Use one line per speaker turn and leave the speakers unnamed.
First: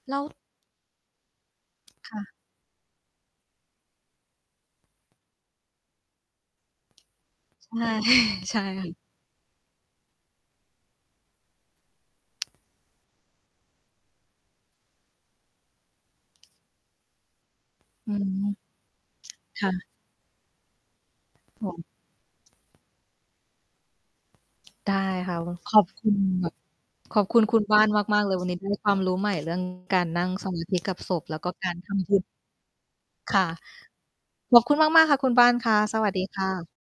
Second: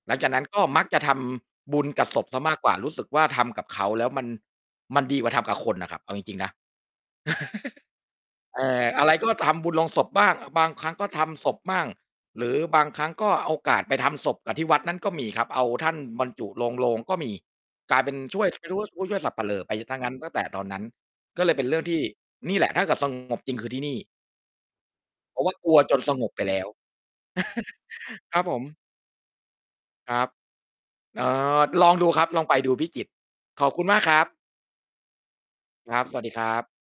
ห
แ
ล
ล
ัง
้ว
จากนั้นก็มักจะทำบุญกับ
ค่
ศพ
ะ
เสียมากกว่า รู้สึกว่า ทำกับเขาแล้วมัน มันดีกว่าทำกับคนน่ะครับ เอาจริง ๆ นะ
อา ใช
เ
่
อ
ค่
อ
ะ
อะไรก็ ทำบุญโลงศพบ้าง บางครั้งก็ทำศพบ้าง หรือบางครั้งก็โอกาสไปทำศพกับที่วัดนั้นก็มีครับ เอาท่านบรรจุลงโลงก็มี กลาย
อ
เป
ื
็น
ม
ช่วย [unintelligible] ไม่รู้ ผู้ช่วยสัปเหร่
ค
อ
่
ไปเสี
ะ
ยงั้น ตั้งแต่ตอนนั้น ก็เลย
โ
เ
อ
ป็นเรื่
้
องที่ นี่แหละถ้าเกิด สงบ จริงคือที่นี่
ได้ค่ะ
เพราะ
ว
ว่า ก
ข
ลัว
อบ
จ
ค
น
ุ
ส
ณ
งบไป
ม
แล้ว
ขอบคุณคุณบ้านมาก ๆ เลย
ครั
ว
บ
ัน
ผ
นี้
ม
ได้ความรู้ใหม่ เรื่อง การ
คร
นั
ั
่
บ
ง สมาธิ กับศ
เ
พ
อ
แล้วก็
อ
การ
ล
ท
องด
ำ
ู
บุ
ค
ญ
รับ ลองไปดู พิจิตร
ค่ะ
ขอบคุณมากครับ
ขอบคุณมาก ๆ ค่ะ คุณบ้านค่ะ
คร
ส
ับ
วั
ส
ส
ว
ด
ัส
ี
ดี
ค
คร
่
ั
ะ
บ